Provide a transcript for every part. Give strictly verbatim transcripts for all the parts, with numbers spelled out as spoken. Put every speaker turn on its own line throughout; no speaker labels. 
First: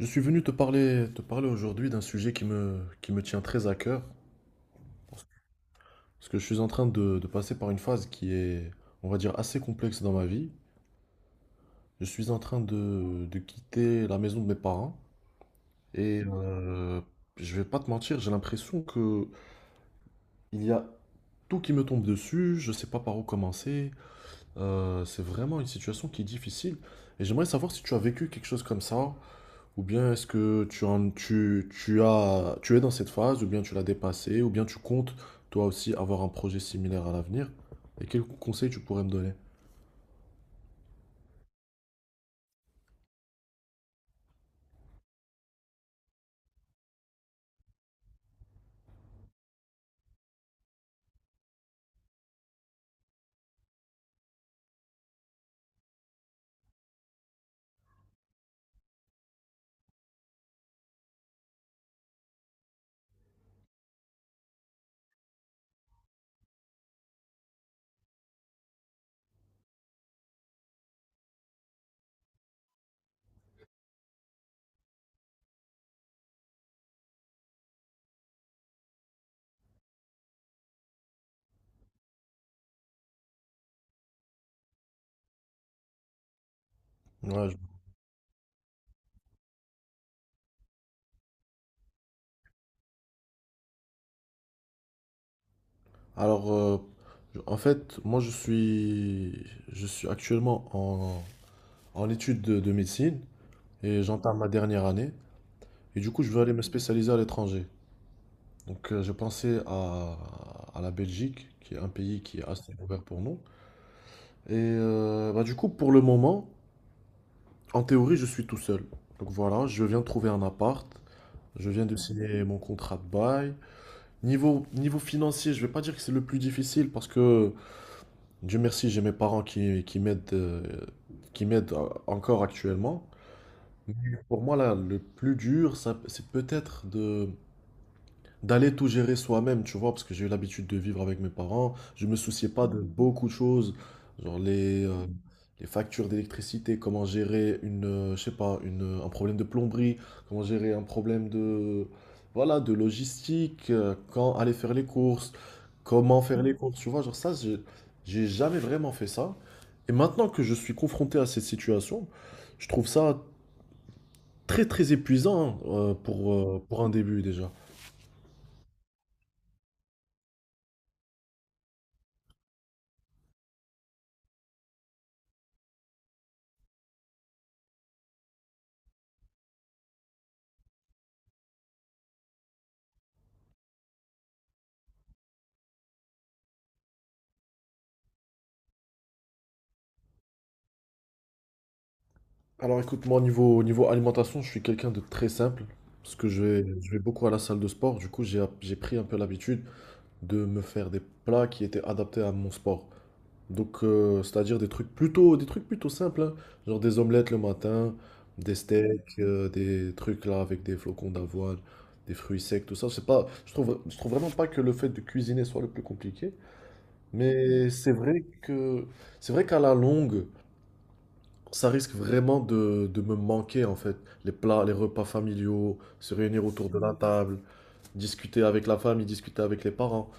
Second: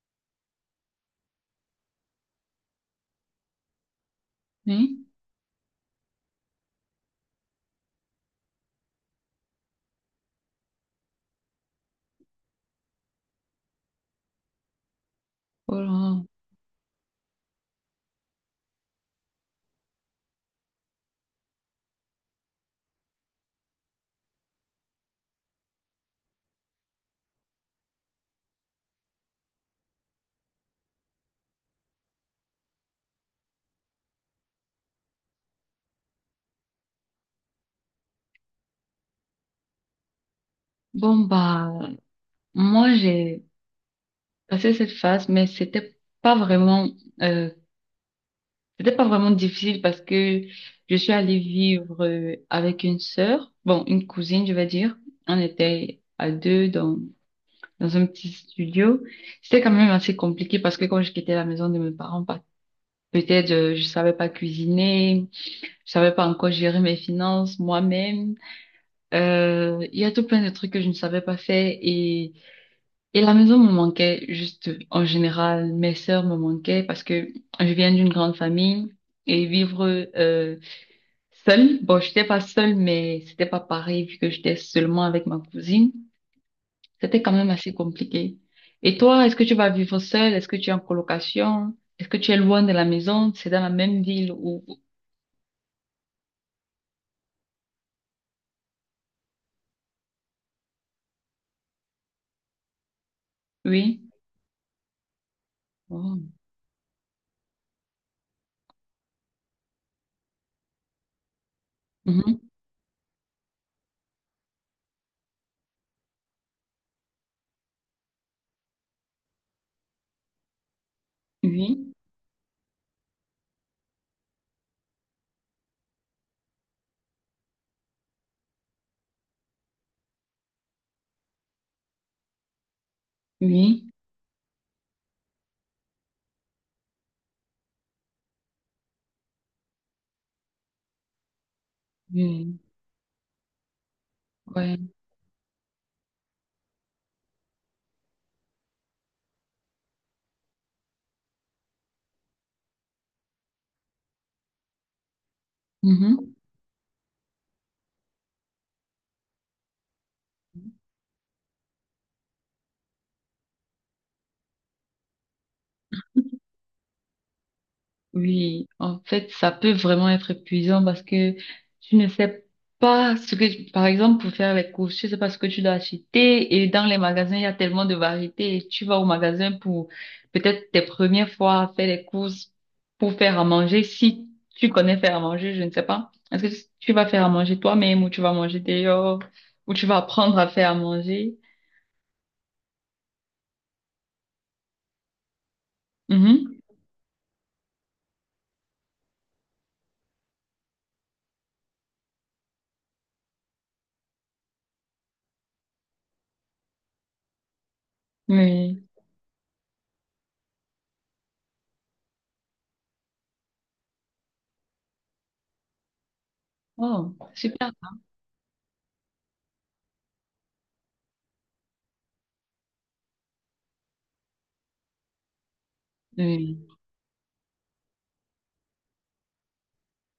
Je suis venu te parler, te parler aujourd'hui d'un sujet qui me, qui me tient très à cœur,
Oui.
parce que je suis en train de, de passer par une phase qui est, on va dire, assez complexe dans ma vie. Je suis en train de, de quitter la maison de mes parents et
Oh.
euh, je vais pas te mentir, j'ai l'impression que il y a tout qui me tombe dessus, je sais pas par où commencer. Euh, c'est vraiment une situation qui est difficile et j'aimerais savoir si tu as vécu quelque chose comme ça. Ou bien est-ce que tu, en- tu, tu as, tu es dans cette phase, ou bien tu l'as dépassée, ou bien tu comptes toi aussi avoir un projet similaire à l'avenir? Et quels conseils tu pourrais me donner?
Bon, bah, moi, j'ai passé cette phase, mais c'était pas vraiment, euh, c'était pas vraiment difficile parce que je suis allée vivre euh, avec une sœur, bon, une cousine, je vais dire. On était à deux dans, dans un petit studio. C'était quand même assez compliqué parce que quand je quittais la maison de mes parents, pas- peut-être euh, je savais pas cuisiner, je savais pas encore gérer mes finances moi-même. Euh, il y a tout plein de trucs que je ne savais pas faire et et la maison me manquait juste en général, mes sœurs me manquaient parce que je viens d'une grande famille et vivre euh, seule, bon, j'étais pas seule, mais c'était pas pareil vu que j'étais seulement avec ma cousine, c'était quand
Ouais,
même
je-
assez compliqué. Et toi, est-ce que tu vas vivre seule? Est-ce que tu es en colocation? Est-ce que tu es loin de la maison? C'est dans la même ville ou
Alors, euh, je- en fait, moi je suis, je suis actuellement en, en études de, de médecine
oui?
et j'entame ma dernière année. Et du
Oh.
coup, je veux aller me spécialiser à l'étranger. Donc, euh, j'ai pensé à, à la Belgique, qui est un pays qui
Mhm.
est assez ouvert pour nous. Et euh, bah, du coup, pour le moment, en théorie, je suis tout seul. Donc voilà, je viens de trouver un appart. Je viens
Oui,
de signer mon contrat de bail. Niveau, niveau financier, je vais pas dire que c'est le plus difficile parce que, Dieu merci, j'ai mes parents qui, qui m'aident euh, qui m'aident euh, encore actuellement.
oui,
Mais pour moi, là, le plus dur, ça- c'est peut-être de, d'aller tout gérer soi-même, tu vois, parce que j'ai eu l'habitude de vivre avec mes parents. Je me souciais
oui,
pas de beaucoup de choses, genre
ouais.
les, euh, les factures d'électricité, comment gérer une, euh, je sais pas, une, euh, un problème de plomberie, comment gérer un problème de, voilà, de logistique, euh, quand aller faire les courses, comment
Mhm.
faire les courses, tu vois, genre ça, j'ai j'ai jamais vraiment fait ça. Et maintenant que je suis confronté à cette situation, je trouve ça très très épuisant hein, euh, pour, euh, pour un début déjà.
Oui, en fait, ça peut vraiment être épuisant parce que tu ne sais pas ce que, par exemple, pour faire les courses, tu ne sais pas ce que tu dois acheter et dans les magasins, il y a tellement de variétés et tu vas au magasin pour peut-être tes premières fois à faire les courses pour faire à manger. Si tu connais faire à manger, je ne sais pas. Est-ce que tu vas faire à manger toi-même ou tu vas manger dehors ou tu vas apprendre à faire à manger?
Alors écoute, moi au niveau, au niveau alimentation, je suis quelqu'un de très simple, parce que je
Mhm.
vais, je vais beaucoup à la salle de sport, du coup j'ai, app- j'ai pris un peu l'habitude de me faire des plats qui étaient adaptés à mon sport. Donc euh, c'est-à-dire des trucs plutôt, des trucs plutôt simples, hein, genre des omelettes le matin, des
Oui.
steaks, euh, des trucs là avec des flocons d'avoine, des fruits secs, tout ça. C'est pas, je trouve, je trouve vraiment pas que le fait de cuisiner soit le plus compliqué,
Oh, super.
mais c'est vrai que, c'est vrai qu'à la longue, ça risque vraiment de, de me manquer en fait. Les plats, les repas familiaux, se réunir
Oui,
autour de la table, discuter avec la famille, discuter avec les parents.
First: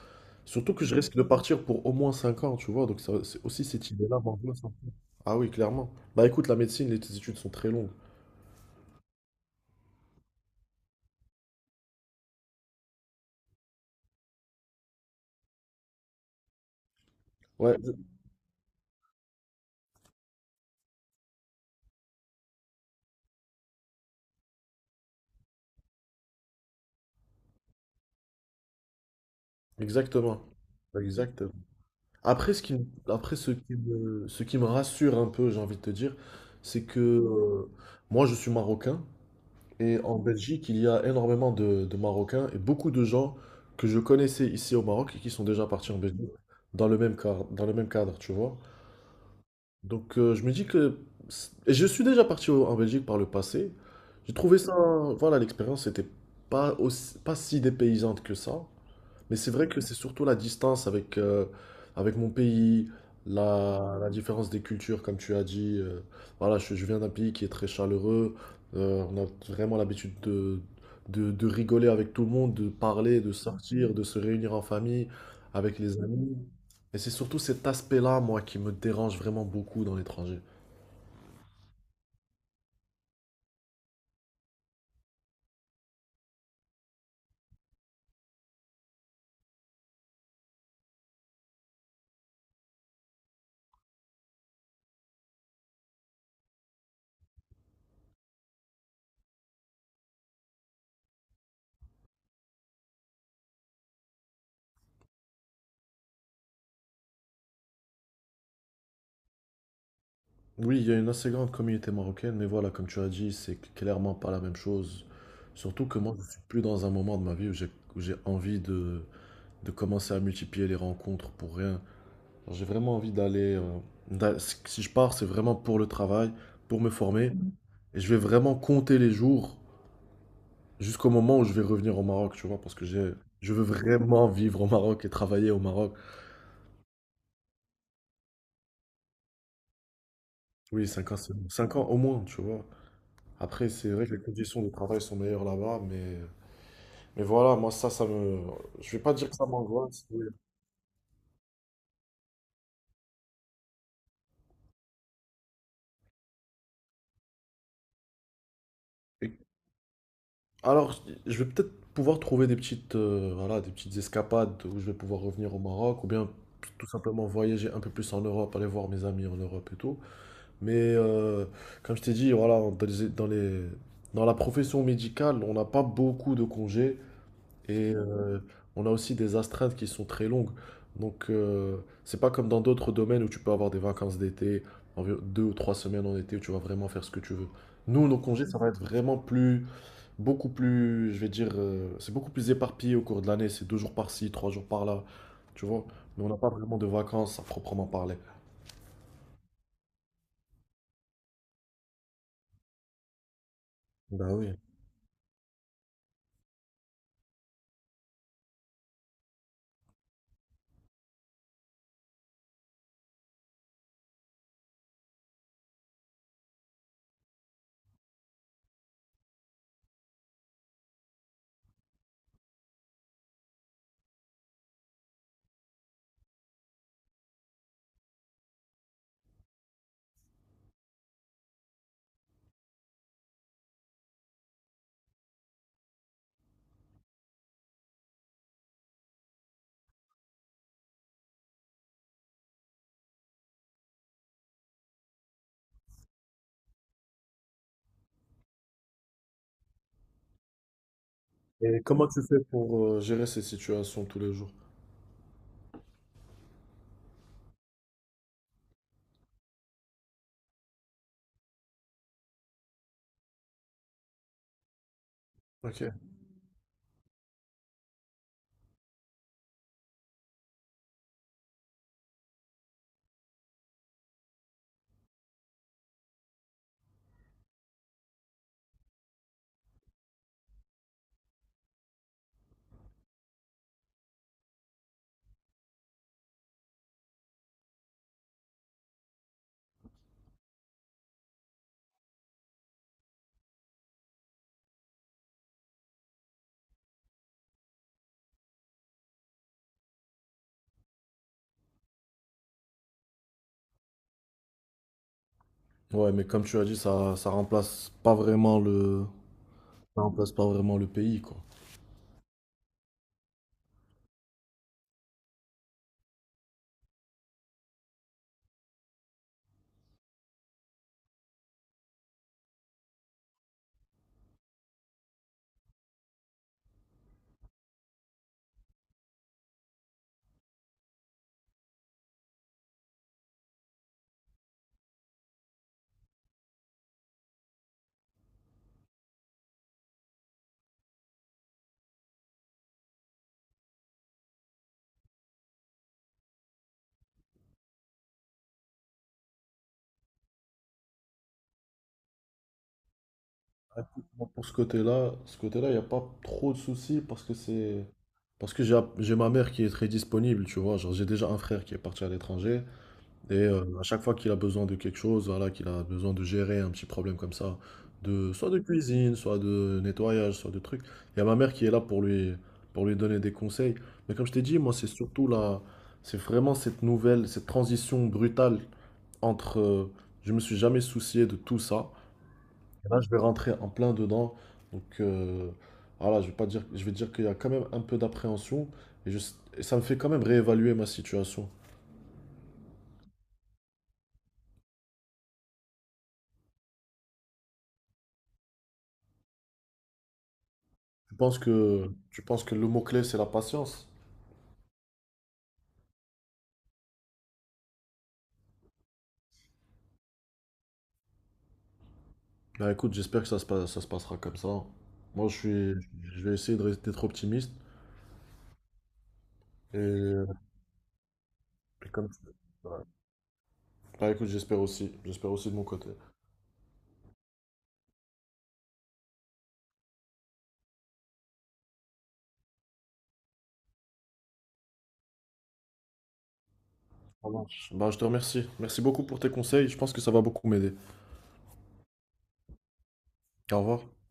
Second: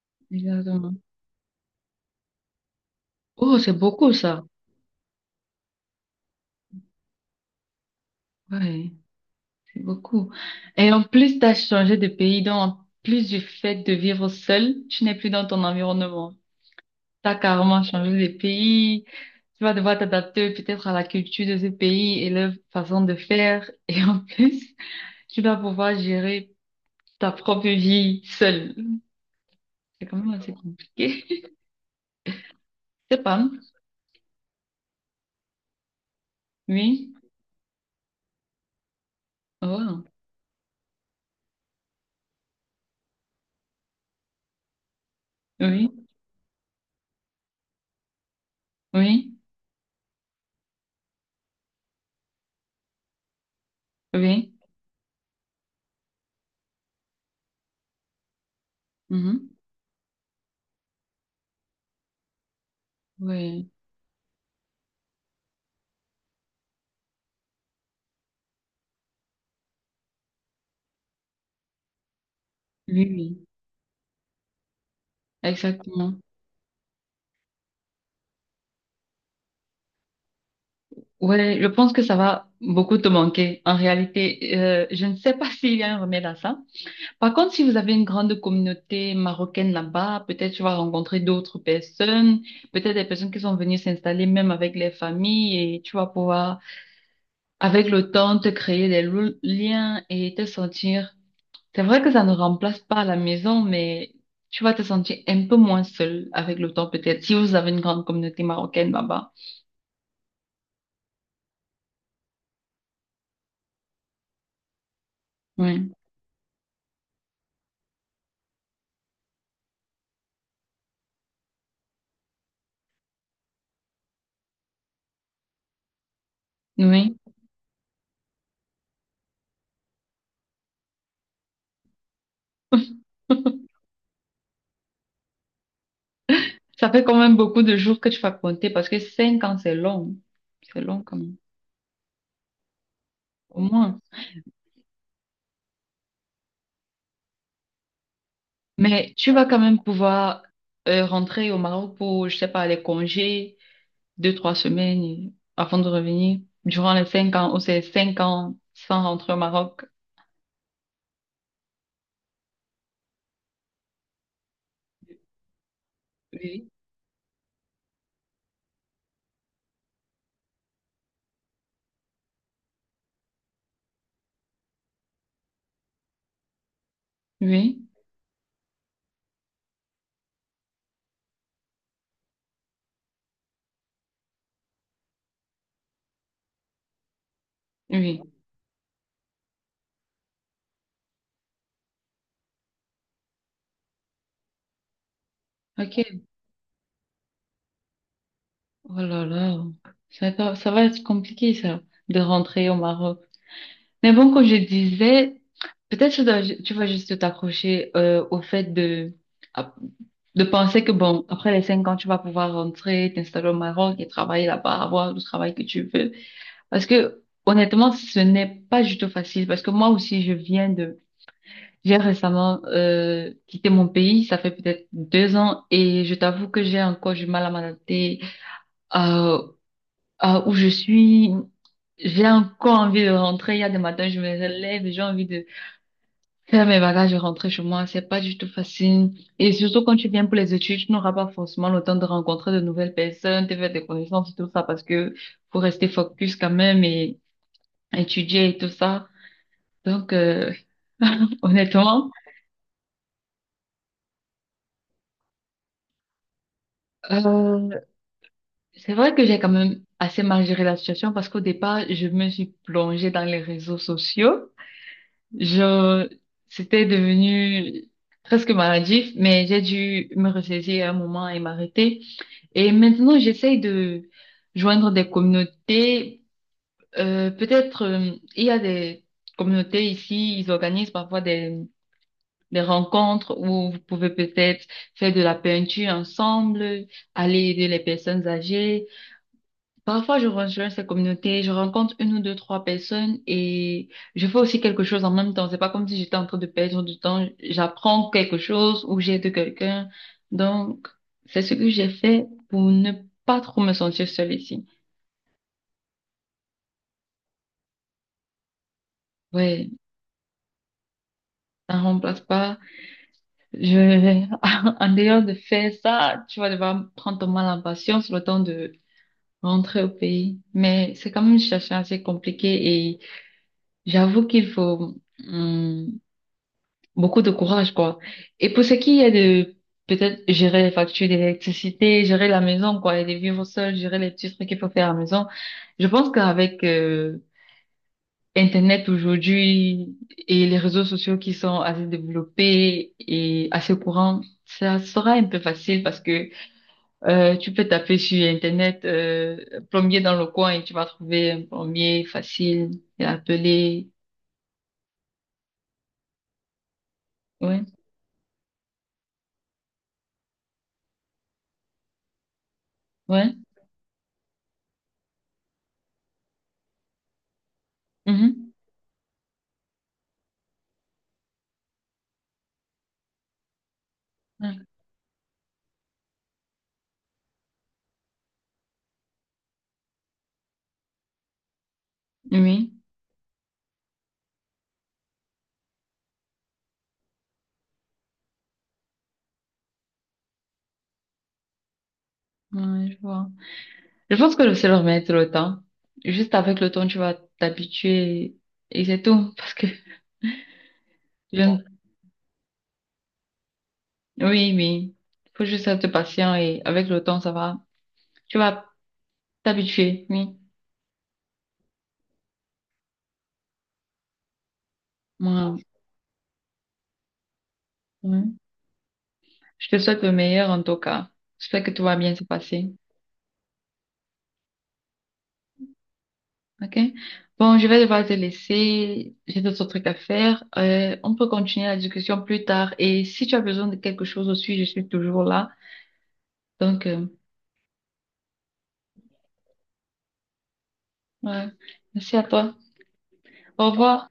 Surtout que je
exactement.
risque de partir pour au moins cinq ans, tu vois. Donc ça, c'est
Oh,
aussi
c'est
cette
beaucoup
idée-là
ça.
m'angoisse un peu. Ah oui, clairement. Bah écoute, la médecine, les études sont très longues.
Ouais. C'est beaucoup. Et en plus, tu as changé de pays, donc en plus du fait de vivre seul, tu n'es plus dans ton environnement. Tu as
Ouais,
carrément changé de pays. Tu vas devoir t'adapter peut-être à la culture de ce pays et leur façon de faire. Et en plus, tu dois pouvoir gérer ta propre vie seule. C'est quand même
exactement.
assez compliqué.
Exactement. Après, ce qui, me-
C'est
après
pas.
ce qui me, ce qui me rassure un peu, j'ai envie de te dire, c'est que
Oui.
euh, moi, je suis marocain. Et
Oh.
en Belgique, il y a énormément de, de Marocains et beaucoup de gens que je connaissais ici au Maroc et qui sont déjà
Oui.
partis en Belgique dans le même cadre, dans le même cadre, tu vois.
Oui.
Donc euh, je me dis que... Et je suis déjà parti au- en Belgique par le passé.
Oui.
J'ai
Oui.
trouvé ça... Voilà, l'expérience n'était pas aussi, pas si dépaysante que ça. Mais c'est
Mhm.
vrai que c'est surtout la distance avec, euh, avec mon pays,
Oui.
la, la différence des cultures, comme tu as dit. Euh, voilà, je, je viens d'un pays qui est très chaleureux. Euh, on a vraiment l'habitude de, de, de rigoler avec tout le monde, de
Oui.
parler, de
Oui.
sortir, de se réunir en famille, avec les
Exactement.
amis. Et c'est surtout cet aspect-là, moi, qui me dérange vraiment beaucoup dans l'étranger.
Ouais, je pense que ça va beaucoup te manquer. En réalité, euh, je ne sais pas s'il y a un remède à ça. Par contre, si vous avez une grande communauté marocaine là-bas, peut-être tu vas rencontrer d'autres personnes, peut-être des personnes qui sont venues s'installer même avec les familles et tu vas pouvoir, avec le temps, te créer des lo- liens et te sentir. C'est vrai que ça ne remplace pas la maison, mais tu vas te sentir un peu moins seul avec le temps, peut-être, si vous avez une grande communauté marocaine là-bas.
Oui, il y a une assez grande communauté marocaine, mais voilà, comme tu as dit, c'est clairement pas la même chose. Surtout
Oui.
que moi, je suis plus dans un moment de ma vie où j'ai où j'ai envie de de commencer à multiplier les rencontres pour rien. J'ai vraiment envie d'aller. euh, d'a- si si je pars, c'est vraiment pour le travail, pour me
Oui.
former. Et je vais vraiment compter les jours jusqu'au moment où je vais revenir au Maroc, tu vois, parce que j'ai, je veux vraiment vivre au Maroc et travailler au Maroc.
Ça fait quand même beaucoup de jours que tu vas compter parce que cinq ans, c'est long. C'est
Oui,
long
cinq
quand
ans, c'est-
même,
cinq ans au moins, tu vois.
au
Après, c'est
moins.
vrai que les conditions de travail sont meilleures là-bas, mais, mais voilà, moi, ça, ça me. Je vais pas
Mais
dire
tu
que
vas
ça
quand même
m'angoisse. Oui.
pouvoir euh, rentrer au Maroc pour, je sais pas, les congés, deux, trois semaines et- avant de revenir. Durant les cinq ans, ou c'est cinq ans sans rentrer au Maroc.
Alors, je vais peut-être pouvoir trouver des petites, euh, voilà, des petites escapades où je vais pouvoir revenir au Maroc ou bien
Oui.
tout simplement voyager un peu plus en Europe, aller voir mes amis en Europe et tout. Mais euh, comme je t'ai dit, voilà, dans les, dans les- dans la profession médicale, on n'a pas beaucoup de congés
Oui,
et euh, on a aussi des astreintes qui sont très longues. Donc, euh, c'est pas comme dans d'autres domaines où tu peux avoir des vacances d'été, environ deux ou trois semaines en été où tu vas vraiment faire ce que tu veux. Nous, nos
oui.
congés, ça va être vraiment plus beaucoup plus, je vais dire, euh, c'est beaucoup plus éparpillé au cours de l'année. C'est deux jours par-ci, trois jours par-là, tu vois.
Ok.
Mais on n'a pas vraiment de vacances à proprement parler.
Oh là là. Ça va, ça va être compliqué, ça, de rentrer au Maroc. Mais
Bah
bon, comme
oui.
je disais, peut-être tu dois, tu vas juste t'accrocher euh, au fait de, à- de penser que, bon, après les cinq ans, tu vas pouvoir rentrer, t'installer au Maroc et travailler là-bas, avoir le travail que tu veux. Parce que, honnêtement, ce n'est pas du tout facile. Parce que moi aussi, je viens de... J'ai récemment euh, quitté mon pays, ça fait peut-être deux ans, et je t'avoue que j'ai encore du mal à m'adapter à, à où je suis. J'ai encore envie de rentrer. Il y a des matins, je me lève et j'ai envie de faire mes bagages et rentrer chez moi, c'est pas du tout facile. Et surtout quand tu viens pour les études, tu n'auras pas forcément le temps de rencontrer de nouvelles personnes, de faire des connaissances et tout ça parce que faut rester focus quand même et étudier et tout ça. Donc, euh,
Et comment
honnêtement,
tu fais pour euh, gérer ces situations tous les jours?
euh, c'est vrai que j'ai quand même assez mal géré la situation parce qu'au départ, je me suis plongée dans les réseaux sociaux.
Ok.
Genre, c'était devenu presque maladif, mais j'ai dû me ressaisir à un moment et m'arrêter. Et maintenant, j'essaye de joindre des communautés. Euh, peut-être, euh, il y a des communautés ici, ils organisent parfois des, des rencontres où vous pouvez peut-être faire de la peinture ensemble, aller aider les personnes âgées. Parfois, je rejoins ces communautés, je rencontre une ou deux, trois personnes et je fais aussi quelque chose en même temps. C'est pas comme si j'étais en train de perdre du temps. J'apprends quelque chose ou j'aide quelqu'un. Donc, c'est ce que j'ai fait pour ne pas trop me sentir seule ici.
Ouais, mais comme tu as dit, ça, ça remplace pas vraiment le,
Ouais,
ça remplace pas vraiment le pays, quoi.
ça ne remplace pas. Je, en dehors de faire ça, tu vas devoir prendre ton mal en patience le temps de rentrer au pays. Mais c'est quand même une situation assez compliquée et j'avoue qu'il faut, hum, beaucoup de courage, quoi. Et pour ce qui est de peut-être gérer les factures d'électricité, gérer la maison, quoi, et de vivre seul, gérer les petits trucs qu'il faut faire à la maison, je pense qu'avec euh, Internet aujourd'hui et les réseaux sociaux qui sont assez développés et assez courants, ça sera un peu facile parce que euh, tu peux taper sur Internet euh, plombier dans le coin et tu vas trouver un plombier facile et
Ah,
appeler.
écoute, moi, pour ce côté-là, ce côté-là, il n'y a pas trop de soucis parce que
Ouais,
c'est, parce que j'ai, j'ai ma mère qui est très disponible, tu vois. Genre, j'ai déjà un frère qui est parti à l'étranger.
ouais.
Et heu, à chaque fois qu'il a besoin de quelque chose, voilà, qu'il a besoin de gérer un petit problème comme ça, de soit
Mhm.
de cuisine, soit de nettoyage, soit de trucs, il y a ma mère qui est là pour lui pour lui donner des conseils. Mais comme je t'ai
Ouais.
dit, moi, c'est surtout là, c'est vraiment cette nouvelle, cette transition brutale entre, heu, je me suis jamais soucié de tout ça,
Oui,
je vais rentrer en plein dedans. Donc heu, voilà, je vais pas dire je vais dire qu'il y a quand même un peu d'appréhension et je et ça me fait quand même réévaluer ma situation.
ouais, je vois. Je pense que je sais leur mettre le temps. Juste avec le temps, tu vas t'habituer et c'est tout. Parce que,
Je pense
je... ne-
que, tu penses que le mot-clé, c'est la patience?
oui, oui. Faut juste être patient et avec le temps, ça va. Tu vas t'habituer, oui.
Bah écoute, j'espère que ça se passe, ça se passera comme ça, hein. Moi, je
Moi,
suis, je vais essayer de rester d'être optimiste.
oui. Je te
Et,
souhaite le
et
meilleur en tout cas. J'espère que tout va
comme
bien se passer.
ouais. Bah écoute, j'espère aussi. J'espère aussi de mon côté.
OK? Bon, je vais devoir te laisser. J'ai d'autres trucs à faire. Euh, on peut continuer la discussion plus tard. Et si tu as besoin de quelque chose aussi, je suis toujours là. Donc, euh,
Ça marche. Bah je te remercie. Merci beaucoup pour tes conseils. Je pense que ça va beaucoup m'aider.
ouais. Merci à toi.
Au
Au
revoir.
revoir.